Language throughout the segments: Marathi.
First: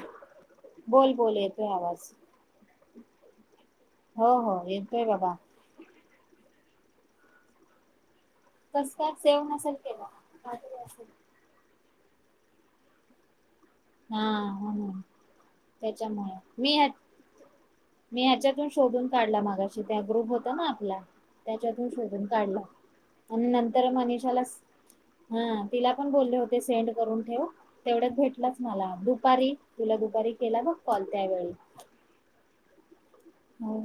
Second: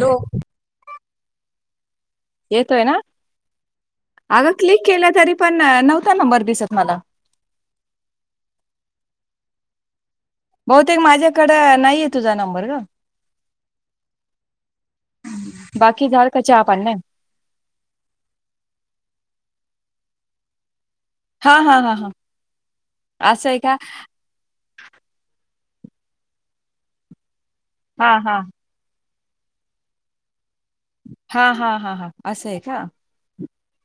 हॅलो! बोल बोल येतोय, आवाज. येतोय ना? हो अगं हो क्लिक येतोय केलं बाबा तरी, पण नव्हता नंबर दिसत. मला कसं काय? सेव्ह नसेल केला. बहुतेक माझ्याकडं नाही तुझा नंबर गं. हा हा त्याच्या बाकी झालं मुळे का चहा मी पाणी ह्या नाही मी ह्याच्यातून शोधून काढला मगाशी. तु त्या ग्रुप होता, ना आपला हा हा त्याच्यातून हा हा शोधून काढला आणि असं आहे का नंतर मनीषाला स हा तिला पण बोलले होते सेंड करून ठेव. हा तेवढ्यात हा भेटलाच मला दुपारी तुला दुपारी केला बघ कॉल हा त्यावेळी हा हा हा असय का. हो.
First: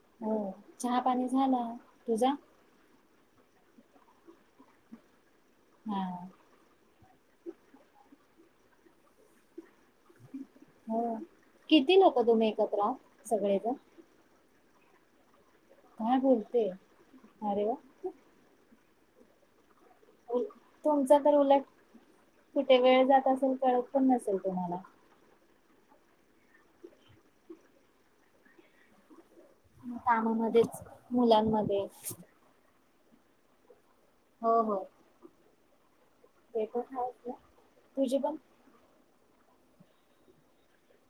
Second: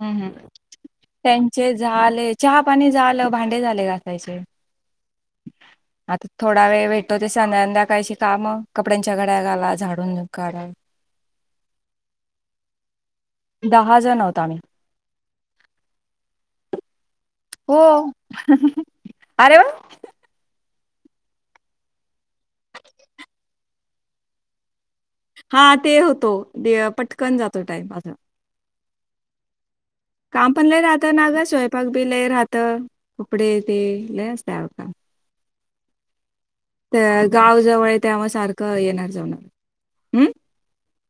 हं हं हो चहा पाणी झाला त्यांचे तुझा झाले चहा पाणी झाल्यावर भांडे झाले घासायचे. हा आता थोडा वेळ भेटतो ते साध्यांकाळी शि काम कपड्यांच्या घड्या घाला झाडून काढा हम किती लोक तुम्ही एकत्र आहात सगळेजण दहा जण आहोत आम्ही. काय बोलते. अरे वा हो. अरे वा! तुमच तर उलट कुठे वेळ जात असेल कळत पण नसेल तुम्हाला. हा ते होतो पटकन जातो टाईम बघा काम पण लय कामामध्येच राहतं ना गं, मुलांमध्ये स्वयंपाक बी लय राहतं. कपडे ते लय असतं हो अहो हो काम. पण ते आहेच ना गाव जवळ आहे तुझी त्यामुळं पण सारखं येणार [unintelligible] हम्म?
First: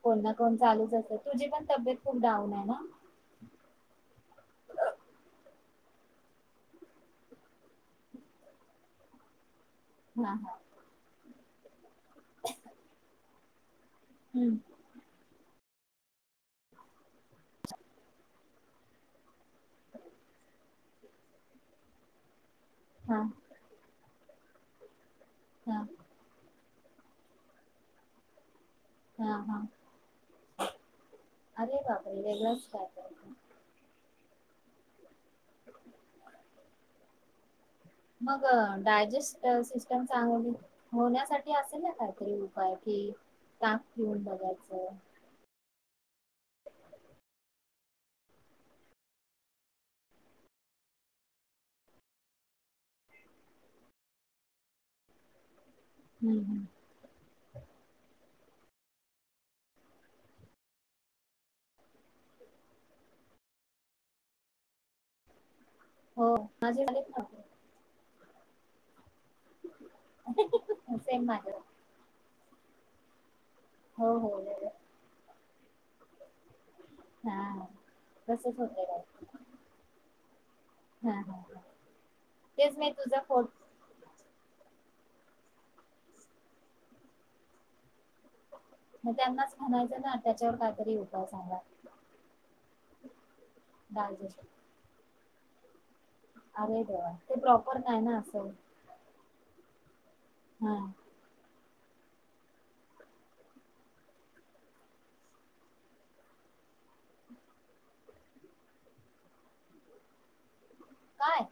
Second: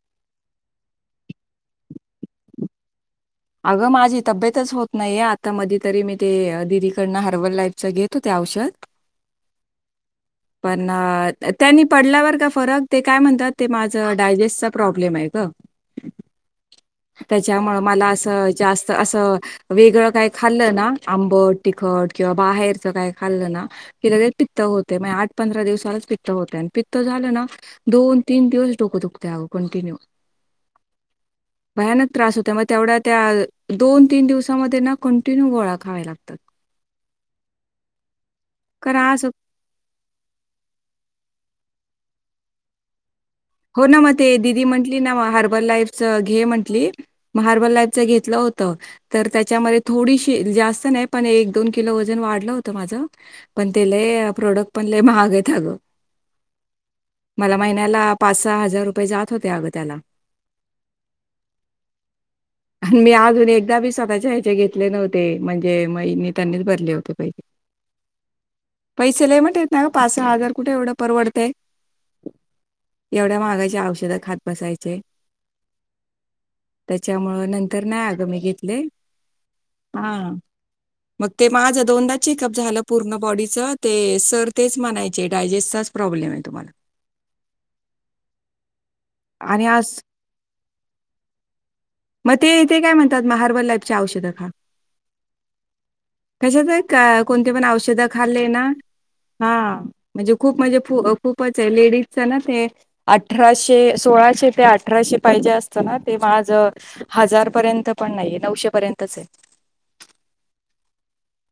कोण ना कोण चालूच असते, तुझी पण तब्येत खूप डाऊन आहे ना? अगं माझी तब्येतच होत नाहीये आता मधी तरी मी ते दिदीकडनं हर्बल लाईफच घेत होते औषध. हा हा पण अ त्यांनी पडल्यावर का फरक ते काय म्हणतात? ते मा हम्म डायजेस्टचा प्रॉब्लेम आहे का. त्याच्यामुळे मला अस. जास्त अस वेगळं काही खाल्लं ना आंबट तिखट किंवा बाहेर ति काय हा खाल्लं ना कि लगे पित्त होतंय मग पंधरा हा दिवसालाच पित्त होत आणि पित. झालं ना दोन तीन दिवस डोकं हा दुखतंय हा कंटिन्यू अरे भयानक बापरे त्रास होत मग वेगळंच काय तेवढ्या तर त्या दोन तीन दिवस समध्ये ना कंटिन्यू गोळ्या खावा लागतात. मग कारण आज डायजेस्ट सिस्टम चांगली होण्यासाठी असेल ना काहीतरी उपाय की हो ना म ते दिदी म्हणली ना मग हर्बल लाईफ घे म्हंटली हार्बल लाईपच घेतलं होत. तर त्याच्यामध्ये थोडीशी जास्त नाही पण एक दोन किलो वजन वाढलं. होतं माझं पण ते लय प्रोडक्ट लय पण महाग आहेत अगं. हम्म हम्म मला महिन्याला पाच सहा हजार रुपये जात हो अग त्याला मी अजून एकदाही स्वतः ह्याचे घेतले नव्हते. जे मईनी हो त्यांनीच माझे भरले होते झालेत बाई. ना पैसे लय मटे आहेत. ना गं येत ना पाच सहा हजार कुठे एवढं सेम परवडतय. माझे एवढ्या महाग औषध हो हो खात बसायचे. त्याच्यामुळ हा नंतर नाही अगं मी तसच घेतले होतय ह हा मग हा ते माझ दोनदा चेकअप तेच झालं नाही पूर्ण तुझा फोट बॉडीच ते सर ते म्हणायचे डायजेस्टचा प्रॉब्लेम आहे तुम्हाला मग त्यांनाच आणि आज म्हणायचं ना त्याच्यावर काय. तरी उपाय सांगाल. मग ते ते काय म्हणतात म हार्बल लाईफ चे औषध डायजेस्ट खा अरे कशाच देवा ते कोणते पण प्रॉपर नाही औषधं खाल्ले असं ना हा म्हणजे खूप हा म्हणजे खूपच लेडीजच ना ते अठराशे सोळाशे ते अठराशे पाहिजे. असत ना ते माझं हजार पर्यंत पण नाहीय नऊशे पर्यंतच आहे. काय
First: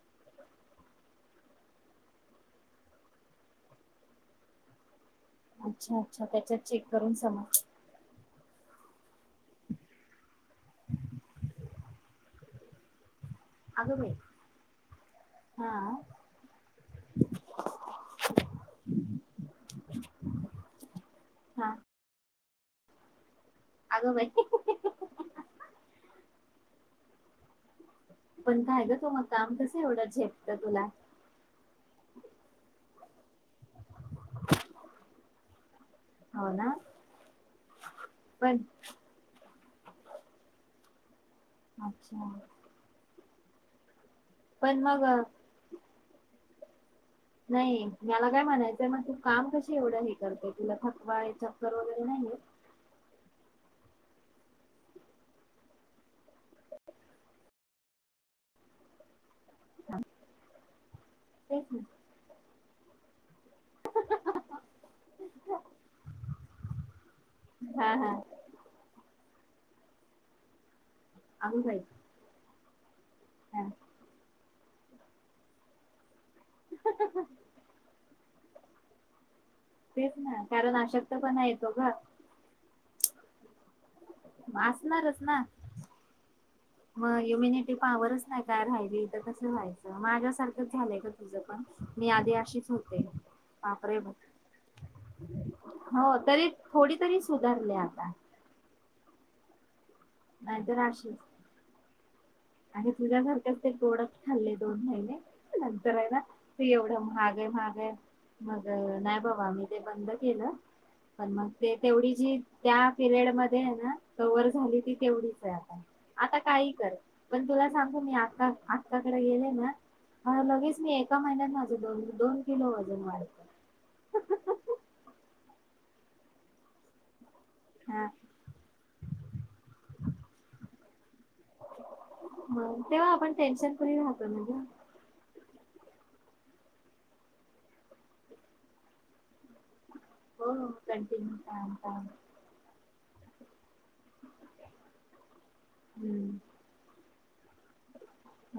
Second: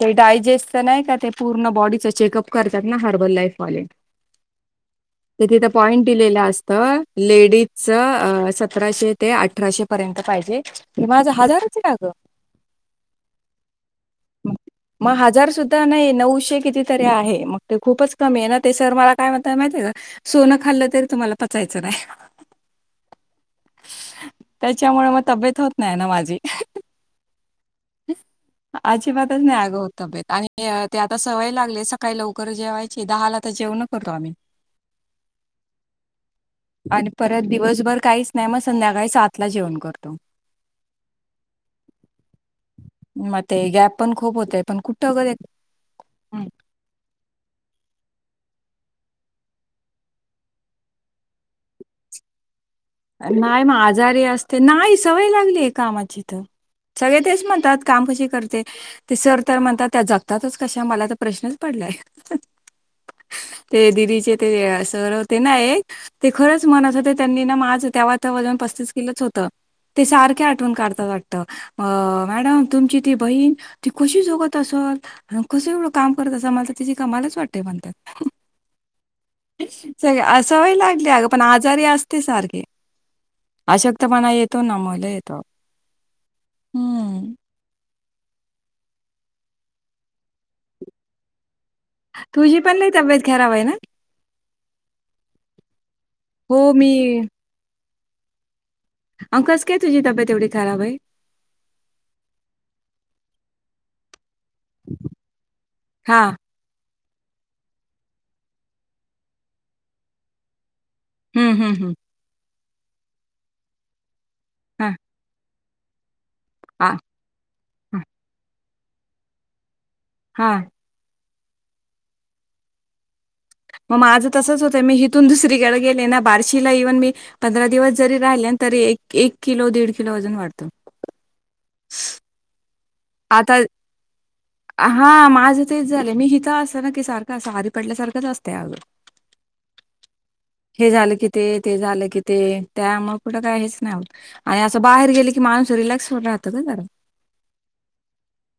ते डायजेस्टच नायका ते पूर्ण बॉडीच चेकअप करतात ना हर्बल लाईफवाले ते तिथं अच्छा पॉइंट अच्छा दिलेलं त्याच्यात असत चेक करून समज लेडीजच सतराशे ते अठराशे पर्यंत. पाहिजे [unintelligible] [unintelligible] अगं बाई मग हजार हा सुद्धा नाही नऊशे किती तरी आहे. मग ते खूपच कमी आहे ना, ते सर मला काय म्हणतात माहिती आहे का सोनं खाल्लं तरी तुम्हाला हा पचायचं नाही. अगं बाई त्याच्यामुळे मग तब्येत होत नाही ना माझी. [unintelligible] पण काय ग तू मग अजिबातच काम नाही अगं कसं होत एवढं तब्येत आणि झेपत तुला ते आता सवय लागले. सकाळी लवकर जेवायची दहाला तर जेवण करतो आम्ही. हो ना आणि परत दिवसभर काहीच नाही पण मग संध्याकाळी सातला जेवण. करतो. अच्छा. मग. ते ग्यप. पण खूप होतय पण कुठं गयेत हूं. नाही मला काय म्हणायचंय मग तू काम कशी एवढं हे करते तुला थकवा चक्कर वगैरे नाही येत. नाही मग आजारी असते, नाही सवय लागली कामाची थ सगळे तेच म्हणतात काम कशी करते ते सर तर म्हणतात त्या जपतातच. कशा मलात प्रश्नच तेच पडलाय. ना ते दिदीचे ते सर होते ना एक ते खरंच मनातं होते त्यांनी ना माझ हा हा तेव्हा त वजन पस्तीस किलो च हो ते सारखे आठवून काढ त वाटत अगं बाई अ मॅडम तुमची ते बहीण हा ती कशी जोगत तसं न कसं एंवढं काम? पर तसा मानसाची जी कामालाच वाटते म्हणतात तेच सग अ ना सवय कारण लागली अग, पण अशक्तपणा येतो आजारी ग असते सारखी. अशक्तपणा येतो ना मला येतो. म हम्म. हुमिनिटी. पावरच नाही काय राहिली त कसं जायचं माझ्यासारखंच झालंय ग तुझं मी आधी तुझी अशीच पण लई होते तब्येत खराब आहे ना? बापरे ब [inaudible] हो तरी हो मी थोडी तरी सुधारल्या [inaudible] अ कस केत. तुझी तब्येत एवढी खराबाई आहे तुझ्यासारख्याच ते तोड आस्त हल्ले दोन महिने नंतर आहे ना हां. ते एवढं मागे, मागे मग नाही बाबा मी ते बंद केलं. पण मग हं, हं, ते हं. तेवढी जी. त्या पिरियड मध्ये आहे ना कवर झाली हां, ती तेवढीच आहे. आता काही कर. हां, पण तुला, सांगू हां, मी आता. आत्याकडे गेले ना. मग हां. लगेच मी एका महिन्यात. माझं दोन, दोन किलो वजन वाढत. मग माझं बारशीला इव्हन मी पंधरा दिवस हा जरी राहिले. तरी एक एक किलो दीड किलो वजन वाढतं. हम. तेव्हा आपण, आता टेन्शन फ्री राहतो ना गं. हां, माझं तेच झाले मी इथं असते. ना की सारखं अस, आजारी पडल्यासारखंच असते आगं. हो हो हे झालं कि कंटिन्यू ते, काम ते काम झालं कि ते त्यामुळे. कुठ काय हेच नाय होत. आणि असं बाहेर गेले की, माणूस रिलॅक्स होऊन हम्म राहतं कणी जरा.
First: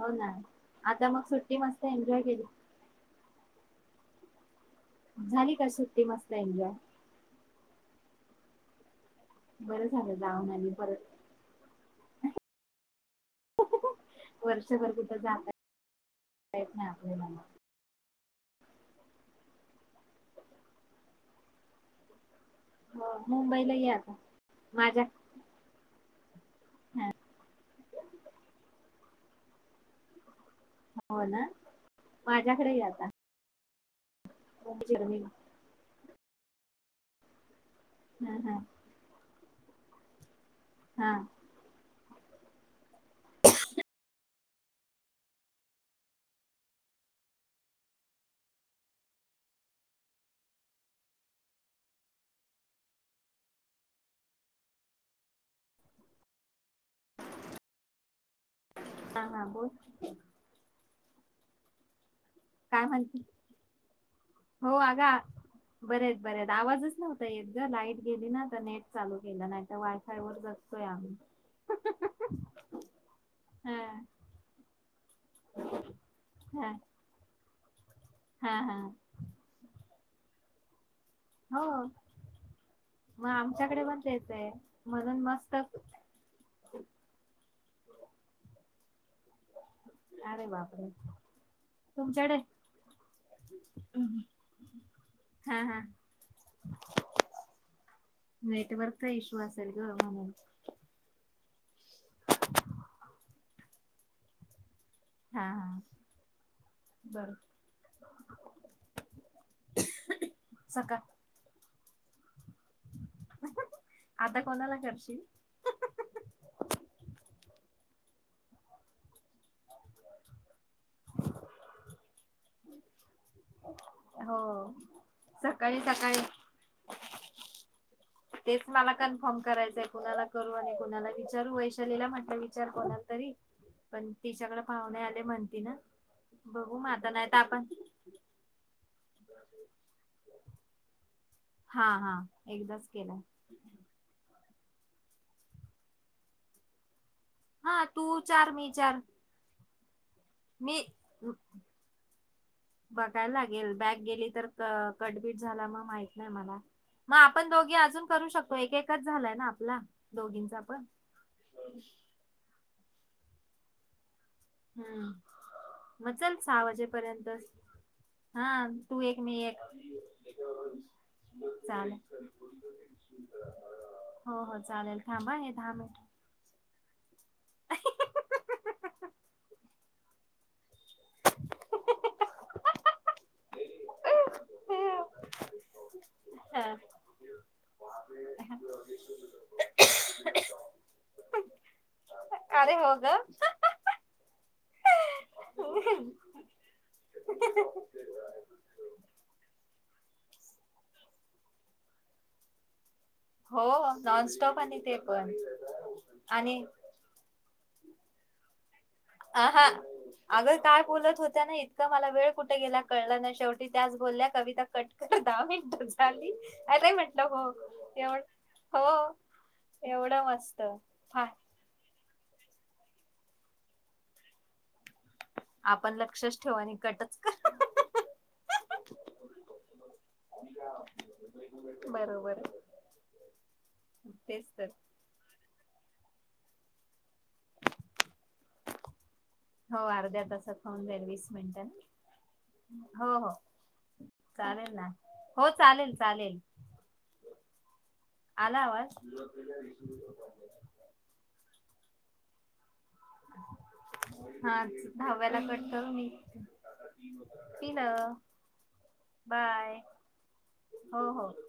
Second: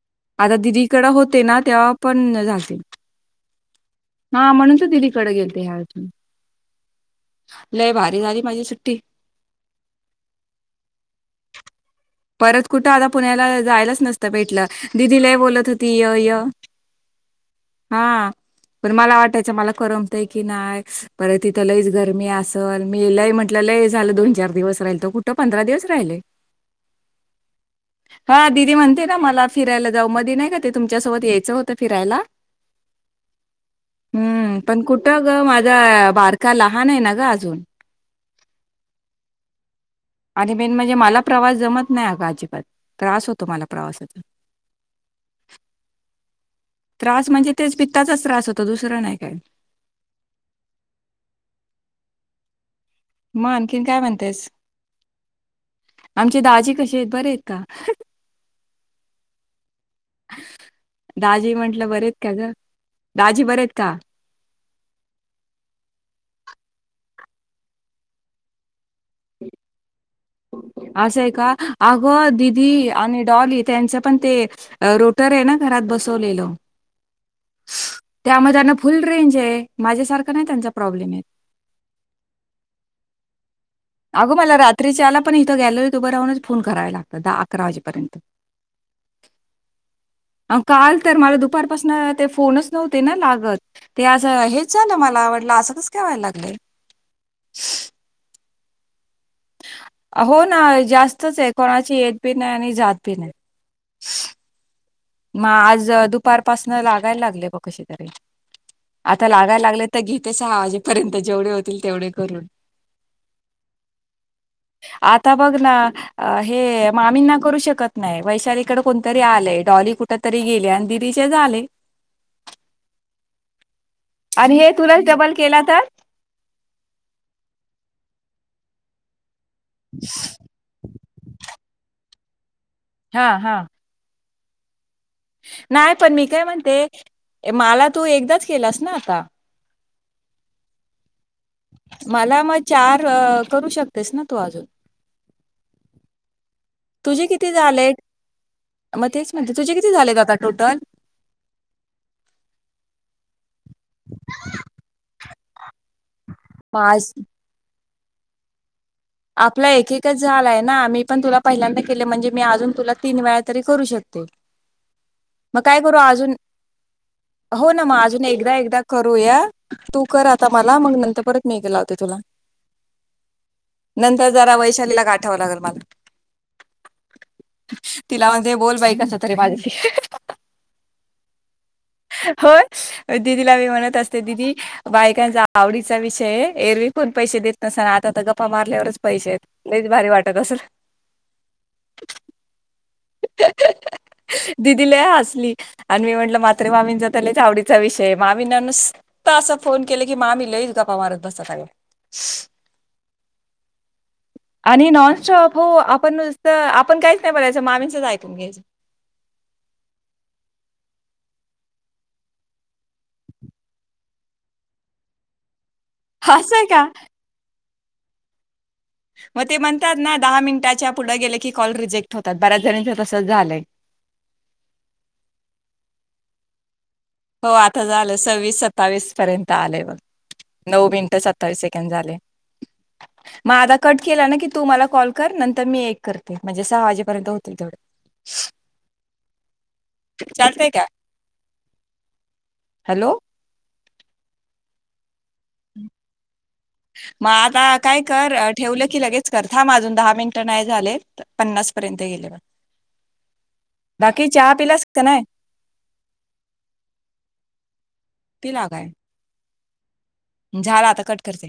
हो ना. आता दिदीकडे आता मग होते सुट्टी ना, मस्त तेव्हा पण एन्जॉय केली. [unintelligible] हा म्हणून, तर दिदीकडे झाली गेलते का ह्या सुट्टी वेळेस मस्त एनजॉय. लय भारी, झाली माझी सुट्टी. बरं झालं, जाऊन आली परत. परत कुठ आता पुण्याला जायला मस्त वर्षभर भेटल्यावर कुठं दीदी लय जाता बोलत होती. येत नाही आपल्याला मग. हां पण मला वाटायचं मला करमतंय की नाही परत तिथं लयच गरमी असे- ल तर मी हो लय म्हटलं मुंबईला लय ये आता झालं दोन-चार दिवस राहिल माझ्या तर कुठं पंधरा दिवस राहिले. हां दिदी म्हण ते ना मला फिरायला जाऊ मधी नाही का ते हो तुमच्यासोबत ना यायचं होतं फिरायला. माझ्याकडे ये आता हम्म हा पण कुठं गं माझा बारका लहान आहे ना गं अजून. हम्म हम्म. आणि मेन म्हणजे मला प्रवास जमत जमत नाही अजिबात त्रास होतो मला. प्रवासाचा. त्रास म्हणजे तेच पित्ताचाच त्रास होतो दुसरं नाही काय. मग आणखीन काय म्हणतेस आमचे दाजी. कशे आहेत बरे आहेत का. हा, हा बोल दाजी म्हंटलं, बरे आहेत. का गं? काय म्हणते दाजी बरे आहेत का? हो अगा बरे आहेत-बरे आहेत. आवाजच नव्हता एत ग लाईट गेली ना, तर नेट चालू केलं ना आता वाय-फाय. वर जगतोय आम्ही असंय का अगं दिदी आणि डॉली हा त्यांचं पण ते रोटर आहे ना घरात बसवलेलं. हा त्यामध्ये हा त्याना हा फुल्ल रेंज आहे. माझ्यासारखं नाही त्यांचा प्रॉबलेम येत. हो मग. आमच्याकडे पण तेच अगं आहे मला रात्रीच्या वेळेला म्हणून पण मस्त इथं गॅलरीत उभं राहूनच फोन करावे लागतं, दहा-अकरा वाजेपर्यंत. अरे अ बापरे काल तर मला दुपार पाासून ते तुमच्याकडे फोनच नव्हते ना लागत, ते आज हेच झालं मला वाटल हा असं हा कसकाय व्हायला लागलंय. नेटवर्क इश्यू असे. हो ना जास्तच आहेत. कोणाची येत बी नाही, आणि जात बी नाही. हा मग हा आज दुपारपासन लागायला बर लागले, ब कशे तरी आता लागायला लागले तर, घेते सहा सकाळ वाजेपर्यंत जेवढे हो तेवढे करून. आता कोणाला करशील आता बघ ना हे मामींना करू शकत नाही वैशाली कडे कोण तरी आलंय डॉली कुठं तरी गेले आणि दिदीचे झाले. हो, आणि हे तुलाच डबल केला सकाळी तर? सकाळी तेच मला क फोन करायचाय कुणाला करू आणि कुणाला विचारू वैशालीला म्ह? विचार कोणाला तरी हां हां. पण तिच्याकडे पाहूने आल नाही पण मी काय म्हणते, नाही तर ये आपण माला तू एकदाच केलास ना आता? हा हा मला मग एकदाच चार केलाय करू शकतेस ना तू आजून? तुझे किती हा झालेत? तू चार मी चार मग तेच म्हणते तुझे किती झालेत आत? मी उ बघाय लागेल बॅक गेली तर क कट पिट झाला म माहीत नई मला, मग आज म आपण दोघी आजून करू शकतो एक एक आपला एक एकच झालाय ना, मी पण तुला पहिल्यांदा केले म्हणजे मी अजून तुला तीन वेळा तरी करू शकते. हम् मग काय करू मग अजून चल सहा वाजेपर्यंतच, हो ना मग अजून हा एकदा एकदा तू एक मी करूया एक तू कर आता मला मग नंतर परत मी एक चाल लावते तुला नंतर जरा वैशालीला गाठाव लागल मला तिला म्हणते मिनिट बोल बाई कस तरी माझ्याशी होय दिदीला मी म्हणत असते, दीदी बायकांचा आवडीचा विषय ये, एरवी अरे कोण पैशे देत नस न आता तर गप्पा मार [unintelligible] पैशे येत, लईच भारी वाटत असल, हो ग दिदि लय हसली आणि मी म्हणलं म्हात्रे मामींचा तर लईच आवडीचा विषय, मामींना नुसत असं फोन केल की मामी लईच गप्पा मारत बसतात अग हो. नॉनस्टॉप आणि ते पण नॉनस्टॉप हो आपण नुसत आणि आपण काहीच नाही बोलायचं, मामीचंच ऐकून घ्यायचं. अह अगं काय बोलत होत्या ना इतक, मला वेळ कुठ गेला कळल नई, शेवटी त्याच बोल्या कविता कट कर दहा मिन ट झाली, असं आहे का? अरे म्हंटलं हो. एवड मग ते म्हणतात ना, दहा मिंनटाच्या पुढ हा गेल की कॉल रिजेक होतात, बऱ्याच जणींच तस झालंय. आपण लक्षच ठेव आणि कट हो आता झालं सव्वीस सत्तावीस पर्यंत आलय बग, नऊ मिनटं सत्तावीस सेकंद झाले, बरोबर मग आता केला ना तेच की तू तर मला कॉल कर नंतर मी ए करते म्हजे सहा वाजे हो अर्ध्या तासात चालतय का? होऊन जाईल वीस मिंट हम् हो हॅलो हो. चालेल ना हो चालेल चालेल मग आता काय कर, आला ठेवलं आवाज की लगेच कर थांब अजून दहा मिनटं नाही झाले पन्नास पर्यंत गेले बघ बाकी चहा हा पिलास का नाही? धहाव्याला कट करून पिलं पिला काय बाय. झाला हो. आता कट हो. करते.